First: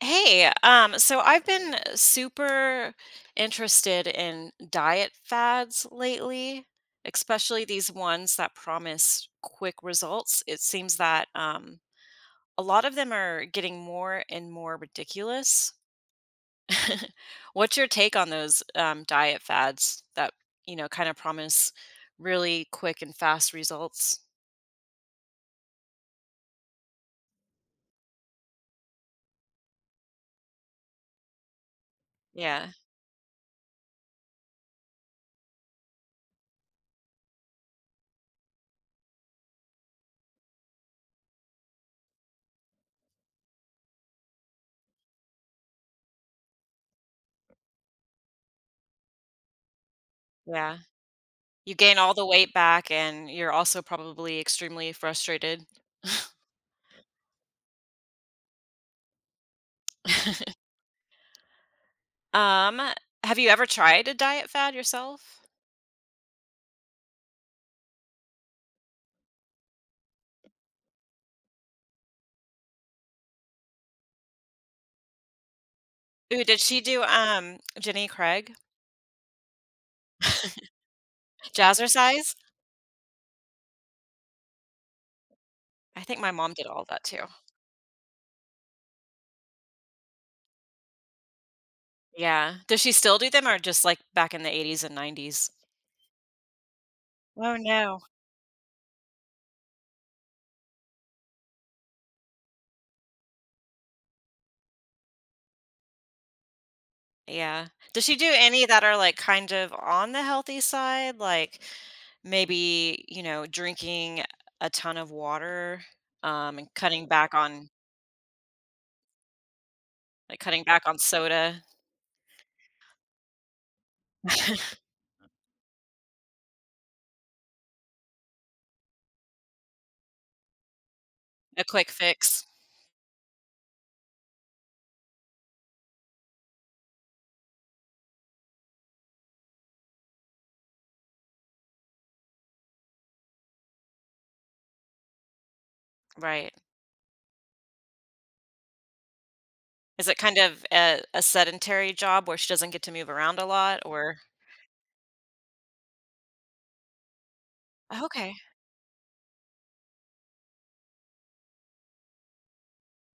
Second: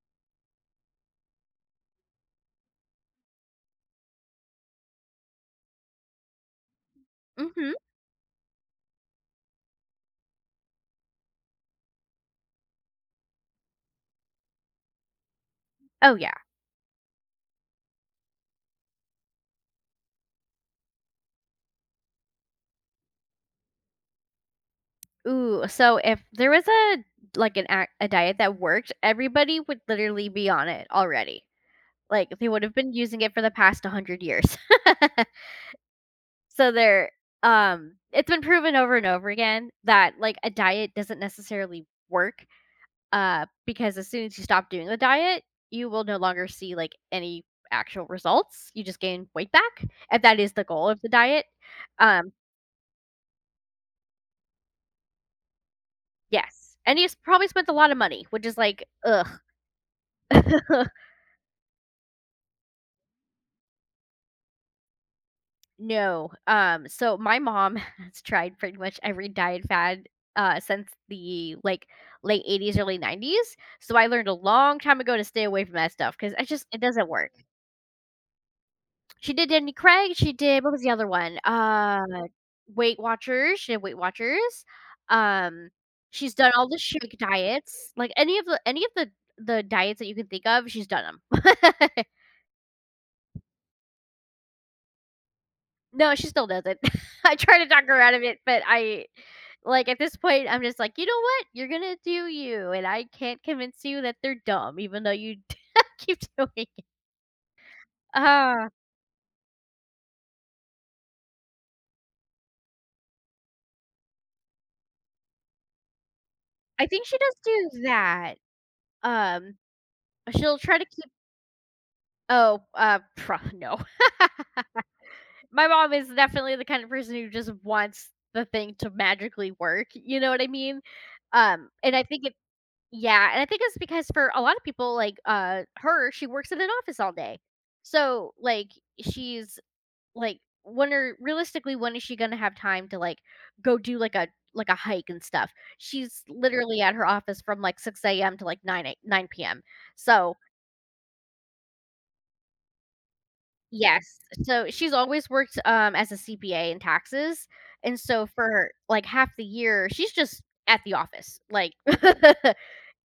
Hey, so I've been super interested in diet fads lately, especially Mhm. these ones that promise quick results. It seems that a lot of them are getting more and more ridiculous. Oh, yeah. What's your take on those diet fads that, kind of promise really quick and fast results? Ooh, so if there was a like an ac a diet that worked, everybody would literally be on it already. Like, they would Yeah, have been using it for the past 100 years. So they're it's been proven over and over again that, like, a diet doesn't necessarily work, because as soon as you stop doing the diet, you will no longer see, like, any actual results. You just gain weight back, and that is the yeah. goal of the diet. You gain all the Um, weight back, and you're also probably extremely frustrated. yes, and you s probably spent a lot of money, which is like, ugh. Um, have you ever tried a diet fad yourself? No, so my mom has tried pretty much every diet fad, since the, like, late 80s, early 90s, so I learned a long time ago to stay away from that stuff because Ooh, I did just she it do, doesn't work. Jenny Craig? She did Jenny Craig, she did what was the other one? Jazzercise? Weight Watchers, um, I think my she's done mom did all the all that shake too. diets, like, any of the the diets that you can think of, she's done them. Yeah. Does she still do them or just, like, back in the 80s and 90s? No, she still does it. I Oh, try to talk no. her out of it, but I like, at this point, I'm just like, "You know what? You're gonna do you, and I can't convince you that they're dumb, even though you keep doing it." Yeah. Does she do any Uh, that are, like, kind of on the healthy side? Like, maybe, drinking a ton of water, and I cutting think she back does on do that. Um, like, She'll cutting try back to on keep— soda, oh, pro no. My mom is definitely the kind of person who just wants the thing to magically work, you know what I mean? a quick And I think it fix. Yeah, and I think it's because for a lot of people, like her, she works in an office all day. So she's like when are realistically when is she gonna have time to like go do like a hike and stuff? She's Right. literally at her office from like 6 AM to like nine PM. Is it So— kind of a sedentary job where she doesn't get to move around a lot, or yes. So she's always worked as a CPA in taxes. And Oh, so okay. for like half the year, she's just at the office. Like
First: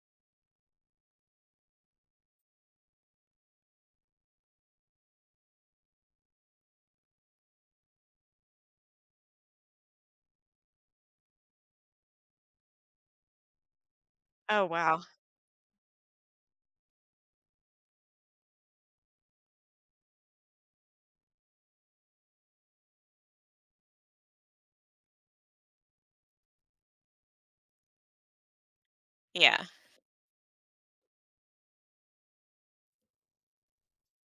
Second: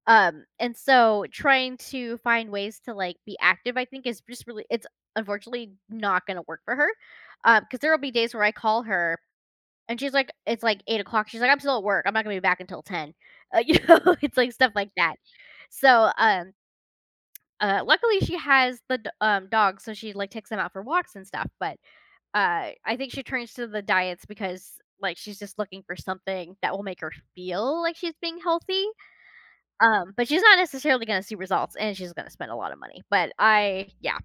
And so trying to find ways to, like, be active, I think is just really it's unfortunately not gonna work for her, because 'cause there'll be days where I call her and she's like— it's like 8 o'clock. She's like, "I'm still at work, I'm not gonna be back until 10." You know, it's like Oh, stuff like wow. that. So, luckily she has the d dog, so she, like, takes them out for walks and stuff, but, I think she turns to the diets because, like, she's just looking for something that will make her feel like she's being healthy, Yeah, but she's not necessarily gonna see results, and she's gonna spend a lot of money. But I yeah.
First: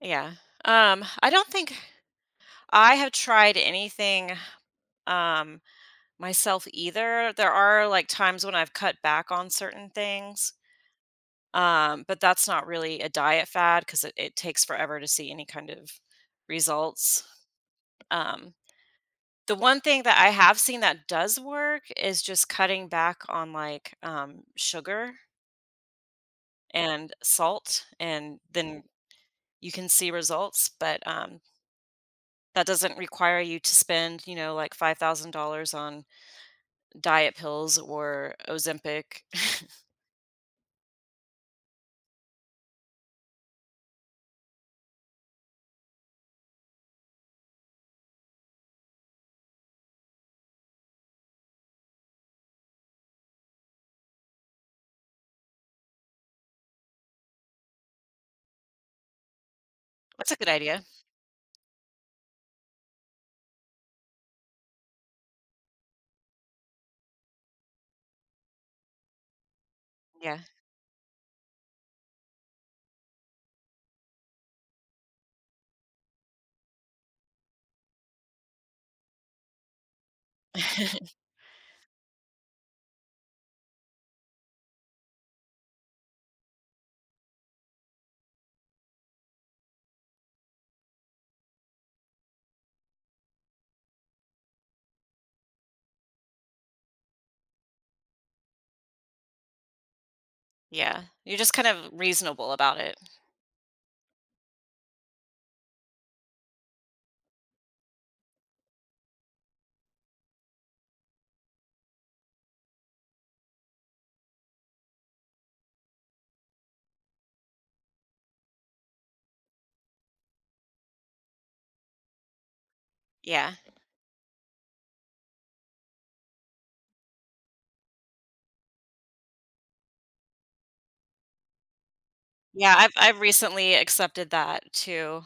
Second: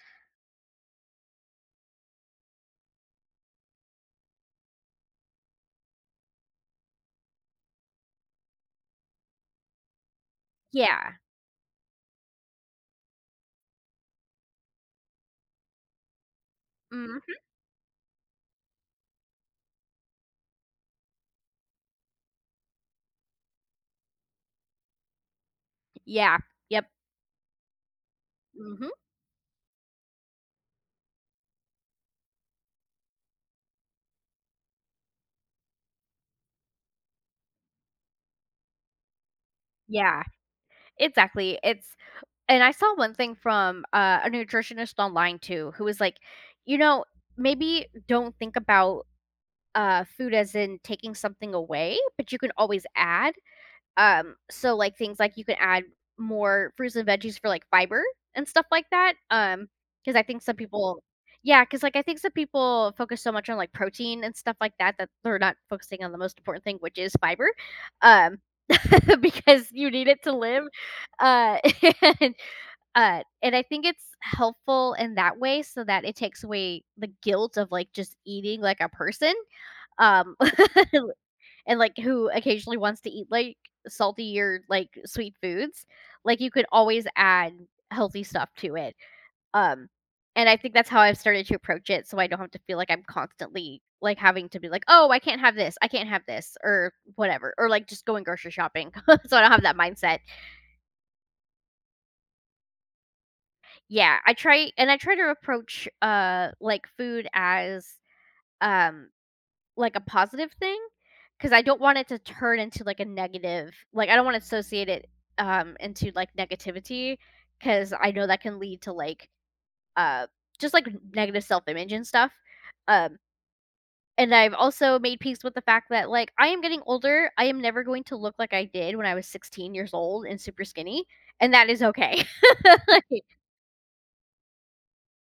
yeah. I don't think I have tried anything, um, myself either. There are, like, times when I've cut back on certain things, Yeah. But that's not really a diet fad because it takes forever to see any kind of Mhm. results. Um, the one thing that I have seen that does work is just cutting back on, like, sugar Yeah. Yep. and salt, and then Mhm. you can see results. But that doesn't require you to spend, like $5,000 on diet pills or Ozempic. Yeah. Exactly. It's And I saw one thing from, a nutritionist online too, who was like, "You know, maybe don't think about, food as in taking something away, but you can always add." So, like, things like you can add more fruits and veggies for, like, fiber and stuff like that. Because I That's a think good some idea. people Yeah, because I think some people focus so much on, like, protein and stuff like that that they're not focusing on the most important thing, which is fiber, um, because you need it to Yeah. live, uh, and, and I think it's helpful in that way so that it takes away the guilt of, like, just eating like a person, um, and like who occasionally wants to eat like salty or like sweet foods, like you could always add healthy stuff to it. Um, and I think that's how I've started to approach it, so I don't have to feel like I'm constantly having to be like, oh, I can't have this, I can't have this, or whatever, or like just going grocery shopping. So I don't have that mindset. Yeah. You're just kind of reasonable about it. Yeah, I try to approach like food as um like a positive thing, because I don't want it to turn into, like, a negative— like, I don't wanna associate it, into, like, negativity, because I know that can lead to, like, uh, just, like, negative self-image and stuff, um, Yeah. and I've also made peace with the fact that, like, I am getting older, I am never going to look like I did when I was 16 years old and super skinny, and that is okay. Yeah, I've Like— recently accepted that too.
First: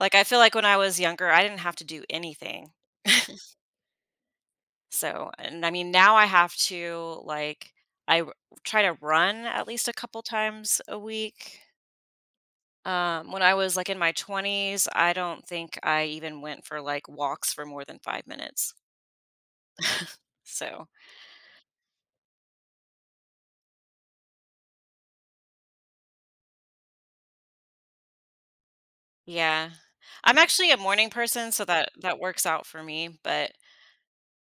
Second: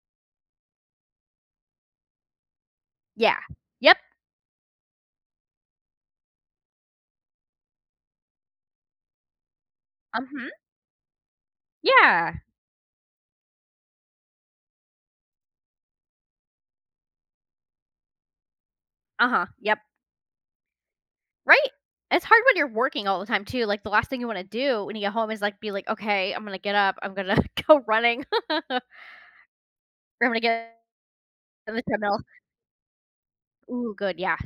Like I feel like when I was younger, I didn't have to do anything. Yeah. Yep. So, and I mean now I have to like I r- try to run at least a couple Uh huh. times a week. Yeah. When I was like in my 20s, I don't think I even went for like walks for more than 5 minutes. Uh-huh. Yep. So, Right? It's hard when you're working all the time too, like, the last thing you wanna do when you get home is, like, be like, "Okay, I'm gonna get up, I'm gonna go running, or yeah, I'm I'm gonna actually a get morning person, so on the that treadmill." works out for me. But Ooh, good, yeah,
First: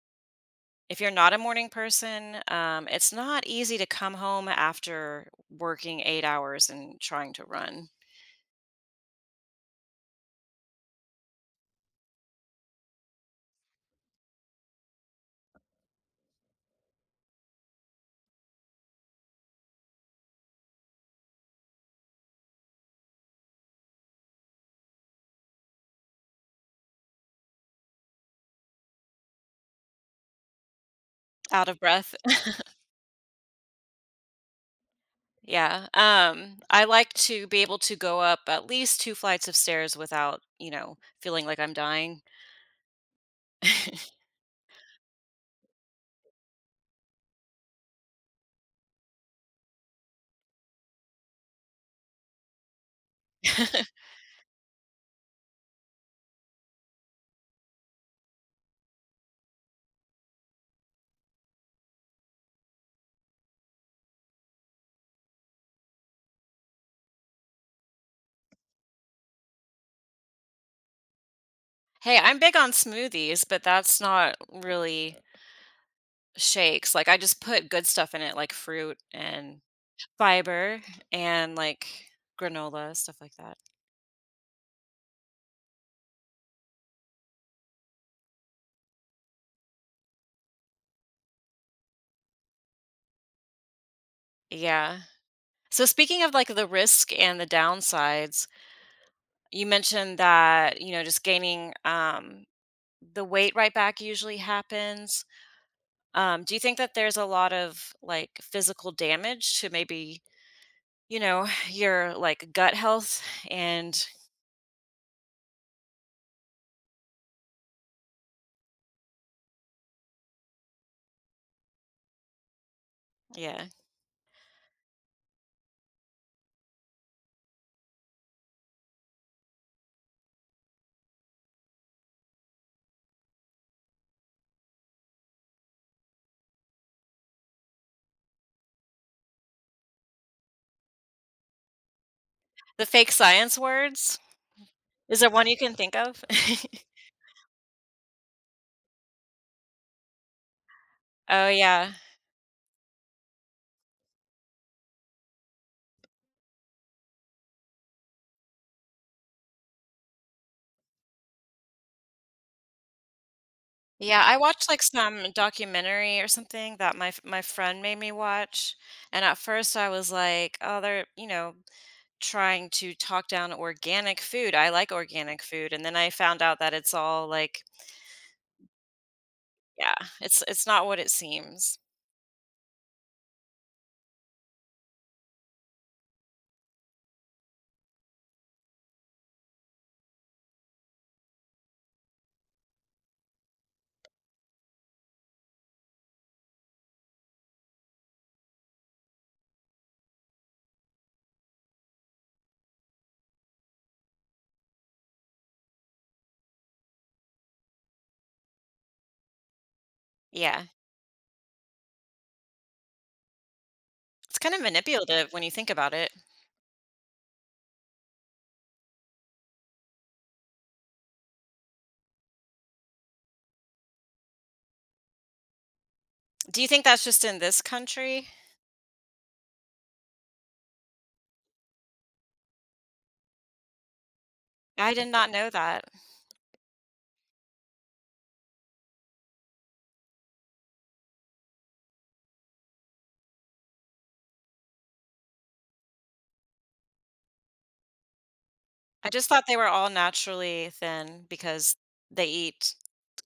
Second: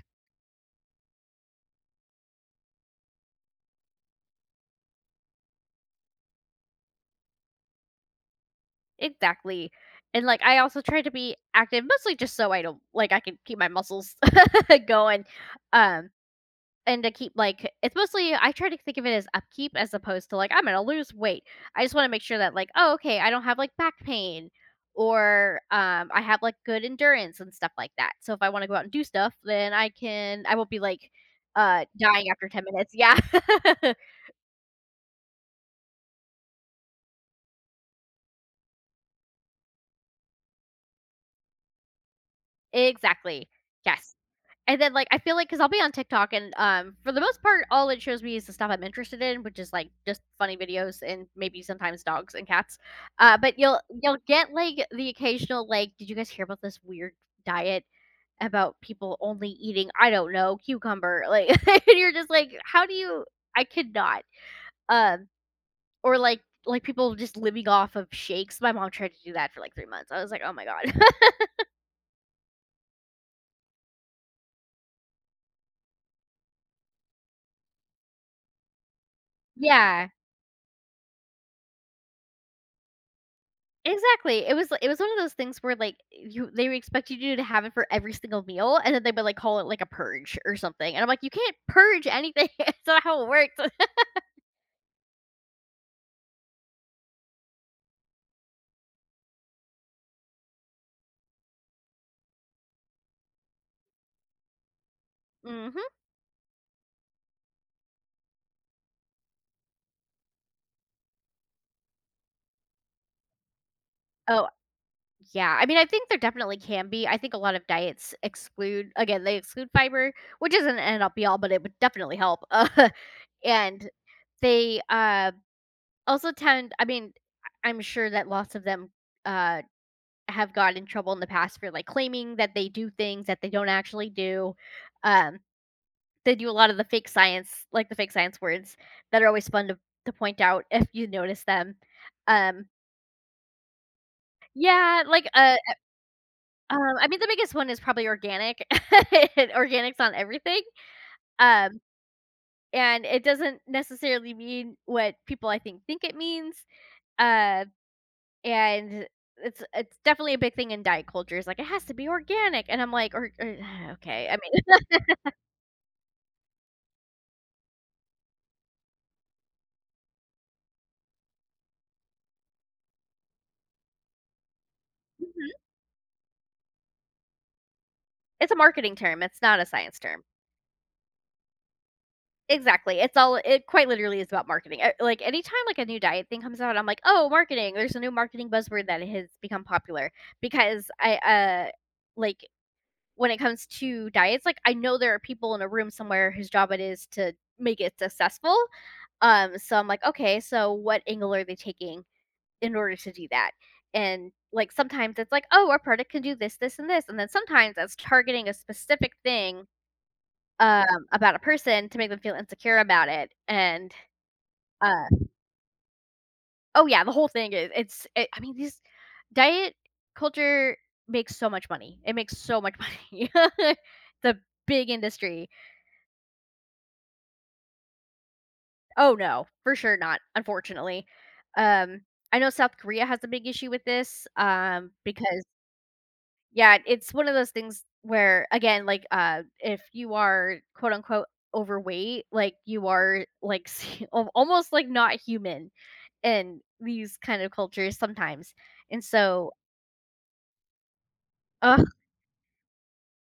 if you're not a morning person, it's not easy to come home after working 8 hours and trying to run exactly, and, like, I also try to be active mostly just so I don't— like, I can keep my muscles going, um And to keep, like— it's mostly I try to think of it as upkeep as opposed to, like, "I'm gonna lose weight." I just wanna make sure that, like, "Oh, okay, I don't have, like, back pain," or, I have, like, good endurance and stuff like that. So if I wanna go out and do stuff, then I won't be, like, out of breath. dying after 10 minutes. Yeah. Yeah, I like to be able to go up at least two flights of stairs without, feeling like I'm dying. Exactly. Yes. And then, like, I feel like, because 'cause I'll be on TikTok and, for the most part, all it shows me is the stuff I'm interested in, which is, like, just funny videos and maybe sometimes dogs and cats. But you'll you'll get, like, the occasional, like, "Did you guys hear about this weird diet about people only eating, I don't know, cucumber?" Like, and you're just like, "How do you— I could not." Um, or, like, people just living off of shakes. My mom tried to do that for, like, 3 months. I was like, "Oh my god." Hey, I'm big on smoothies, but that's not really shakes, like, I just put good stuff in it, like fruit and Yeah. fiber and, like, granola, stuff like that. Exactly. It was one of those things where, like, you they would expect you to have it for every single meal, and then they would, like, call it, like, a purge or something, and I'm like, "You can't purge anything. It's not how it works." Yeah. So speaking of, like, the risk and the downsides, you mentioned that, just gaining, the weight right back usually happens. Mhm. Do you think that there's a lot of like physical damage to maybe, your like gut health and Oh, yeah. I mean, I think there definitely can be. I think a lot of diets exclude— again, they exclude fiber, which isn't an end all be all, but it would definitely help. Uh, yeah, and they, also tend— I mean, I'm sure that lots of them, uh have gotten in trouble in the past for, like, claiming that they do things that they don't actually do. Um, they do a lot of the fake science— like, the fake science words that are always fun to point out if you notice them. Um, the fake science words? yeah, Is like, there one uh, you can think of? I mean, the biggest one is probably organic. Organic's on everything, Oh um, yeah. and it doesn't necessarily mean what people, I think it means, uh, and it's definitely a big thing in diet culture, it's like, "It has to be organic," and I'm like, "Or— or Yeah, okay." I I mean— watched like some documentary or something that my friend made me watch, and at first I was like, "Oh, they're, trying to talk down organic food. I like organic food." And then I found out that it's all like, It's a marketing term, it's not a yeah, science term. it's not what it seems. Exactly, it quite literally is about marketing. I Like, anytime, like, a new diet thing comes out, I'm like, "Oh, marketing, there's a new marketing buzzword that has become popular." Because like, when it comes to diets, like, I know there are people in a room somewhere whose job it is to make it successful, so I'm like, "Okay, so what angle are they taking in order to do that?" And, like, sometimes it's like, "Oh, our product can do this, this, and this," and then sometimes that's targeting a specific thing Yeah. About a person to make them feel insecure about it, and, It's kind of uh manipulative when you think about it. oh, yeah, the whole thing is— it I mean, these diet culture makes so much money. It makes so much money. It's a big industry. Do you think that's just in this country? Oh, no, for sure not, unfortunately. Um, I know South Korea has a big issue with this, I did not because know that. yeah, it's one of those things where, again, like, if you are, quote, unquote, "overweight," like, you are, like, al almost, like, not human. In these kind of cultures sometimes. And I just thought so, they were all naturally thin because ugh, they eat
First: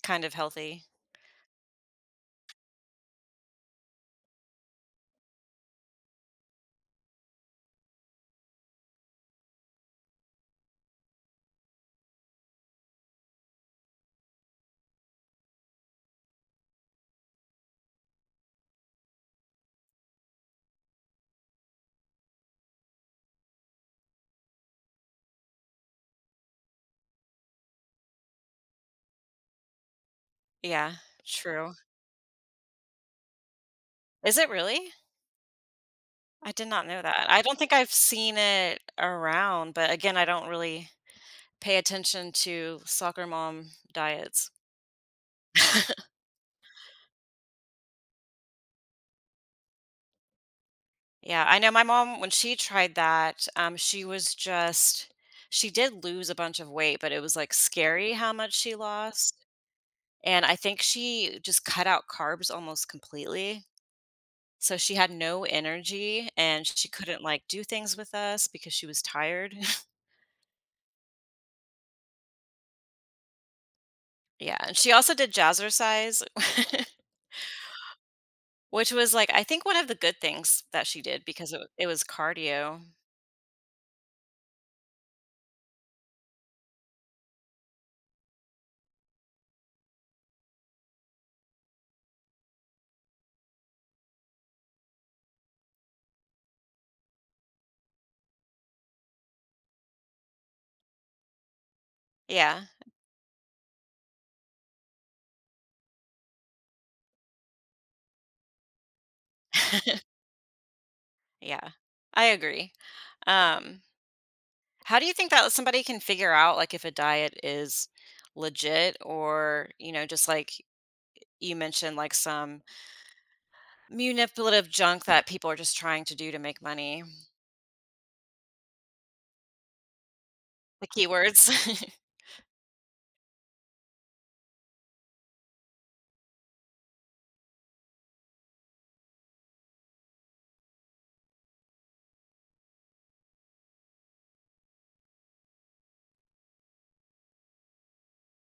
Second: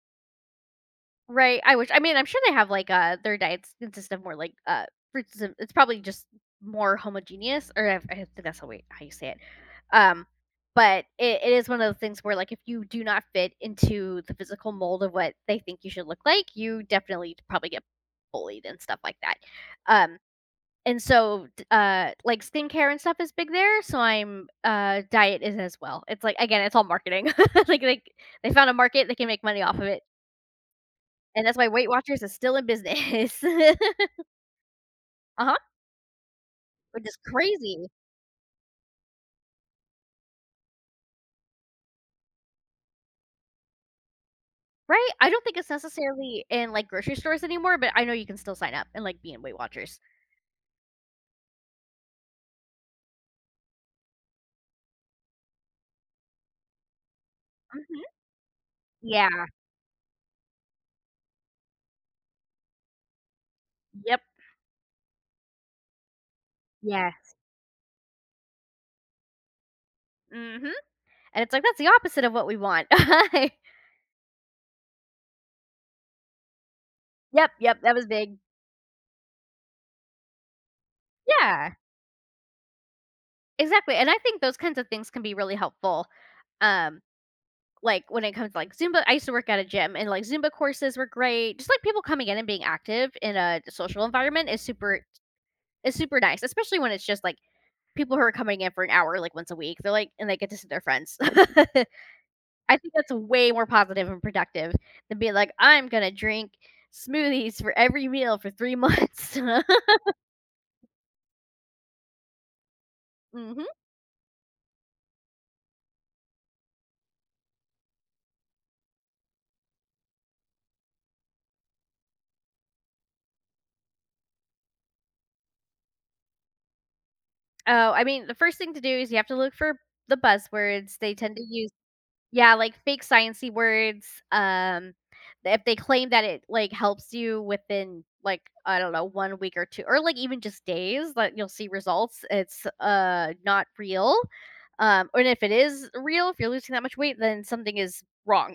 kind of healthy. right, I mean, I'm sure they have, like, their diets consist of more, like, fruits and— it's probably just more homogeneous, or I think that's how we how you say it. Um, but it is one of those things where, like, if you do not fit into the physical mold of what they think you should look like, you definitely probably get bullied and stuff like that. Um And so, d like, skincare and stuff is big there, so I'm diet is as well. It's like again, it's all marketing. Like, they found a market, they can make money off of it, Yeah, and that's why true. Weight Watchers is still in business. Is it really? Uh-huh, I did not know which is that. I don't think crazy, I've seen it around, but again, I don't really pay attention to soccer mom diets. right? I don't think it's necessarily in, like, grocery stores anymore, but I know you can still sign up and, like, be in Weight Watchers. Yeah, I know my mom, when she tried that, she was just she did lose a bunch of weight, but it was, like, Mhm. scary how much she lost, Yeah. and I think she just cut out carbs almost completely, Yep. so she had no energy, and she couldn't, Yes. like, do things with us because she was tired. Mhm. And it's like, that's the opposite of what we want. Yeah, and she also did jazzercise, Yep, yep, that was big. which was, like, I think one of the good things that she did because it Yeah. it was cardio. Exactly, and I think those kinds of things can be really helpful, um, like, when it comes to, like, Zumba. I used to work at a gym, and, like, Zumba courses were great. Just, like, people coming in and being active in a social environment is super nice, especially when it's just, like, people who are coming in for an hour, like, once a week. They're like and they get to see their friends. Yeah. I think that's way more positive and productive than being like, "I'm gonna drink smoothies for every meal for 3 months." Yeah. I agree. Mhm. Um, how do you think that somebody can figure out like if a diet is legit or, just like you mentioned, like some manipulative junk that people are just trying to do to make money? Oh, I mean, the first thing to do is you have to look for the The buzzwords. They tend to keywords. use. Yeah, like fake sciencey words, um, if they claim that it, like, helps you within, like, I don't know, 1 week or 2 or, like, even just days that you'll see results, it's, not real, and if it is real, if you're losing that much weight, then something is wrong.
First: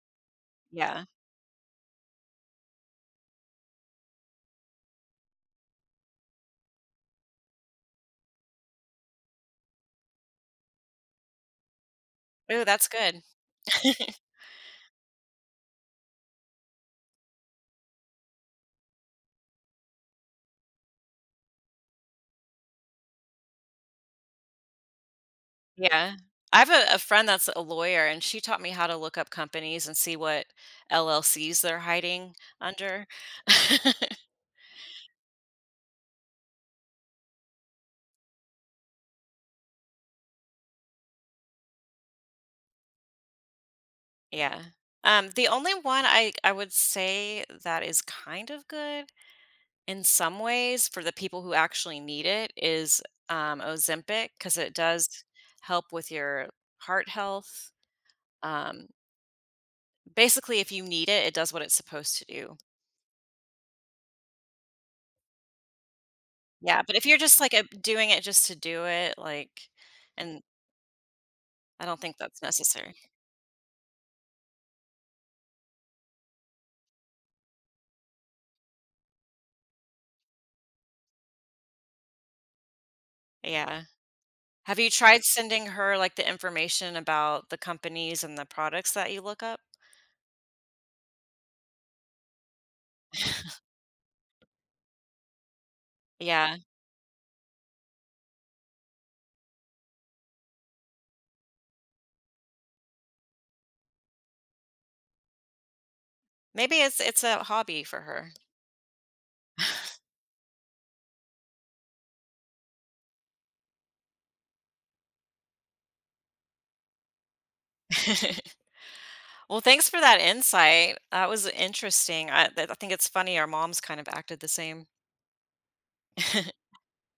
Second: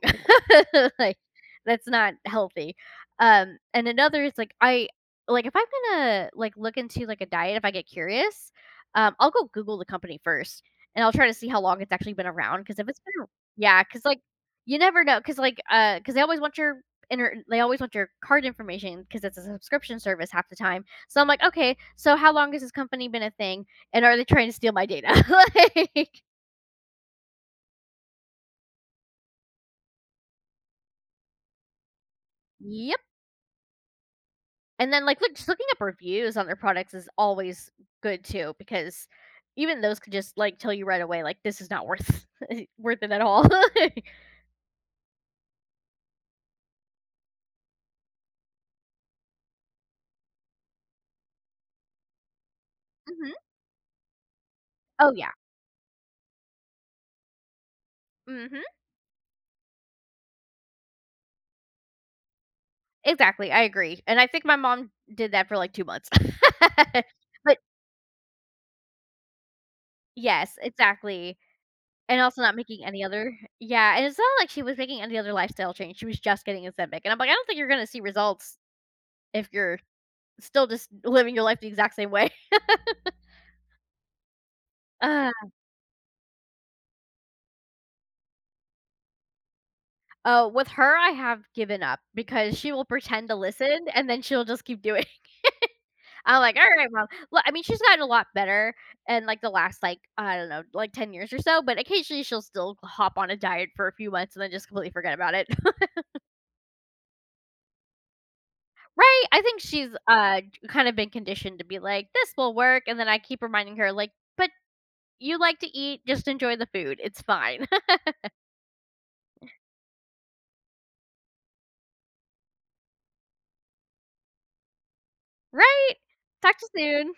yeah. Like, that's not healthy, and another is, like, I like, if I'm gonna, like, look into, like, a diet, if I get curious, I'll go Google the company first, and I'll try to see how long it's actually been around. Oh, Because that's if it's good. been yeah, cause like, you never know, cause they always want your inter they always want your card information, cause it's a subscription service half the time. So I'm like, "Okay, so how long has this company been a thing, and are they trying to steal my data?" yeah. Like I have a friend that's a lawyer and she taught me how to look up companies and see what LLCs they're hiding Yep, under. and then, like, look just looking up reviews on their products is always good too because even those could just, like, tell you right away, like, "This is not worth worth it at all." yeah. The only one I would say that is kind of good in some ways for the people who actually need it is Mhm. Ozempic because it Oh, does yeah. help with your heart health. Mhm. Um, basically, if you need it, it does what it's supposed to do. Exactly, I agree, and I think my mom did that for, like, 2 months. Yeah, but if you're just like But a, doing it just to do it, like, and Yes, exactly, I don't think and that's also not making necessary. any other yeah, and it's not like she was making any other lifestyle change, she was just getting Ozempic, and I'm like, "I don't think you're gonna see results if you're still just living your life the exact same way." Yeah. Have you tried Ugh, sending her like the information about the companies and the products that you look up? oh, with her, I have given up because she will pretend to listen, and then she'll just keep doing. I'm like, Yeah. "Alright, mom." Well, I mean, she's gotten a lot better in, like, the last, like, I don't know, like, 10 years or so, but occasionally she'll still hop on a diet for a few months and then just completely forget about it. Maybe it's a hobby for her. Right? I think she's, kind of been conditioned to be like, "This will work," and then I keep reminding her, like, "But you like to eat, just enjoy the food, it's fine." Well, thanks for that insight. That was interesting. I think it's funny. Our moms kind of acted the same. Right? Talk to you soon.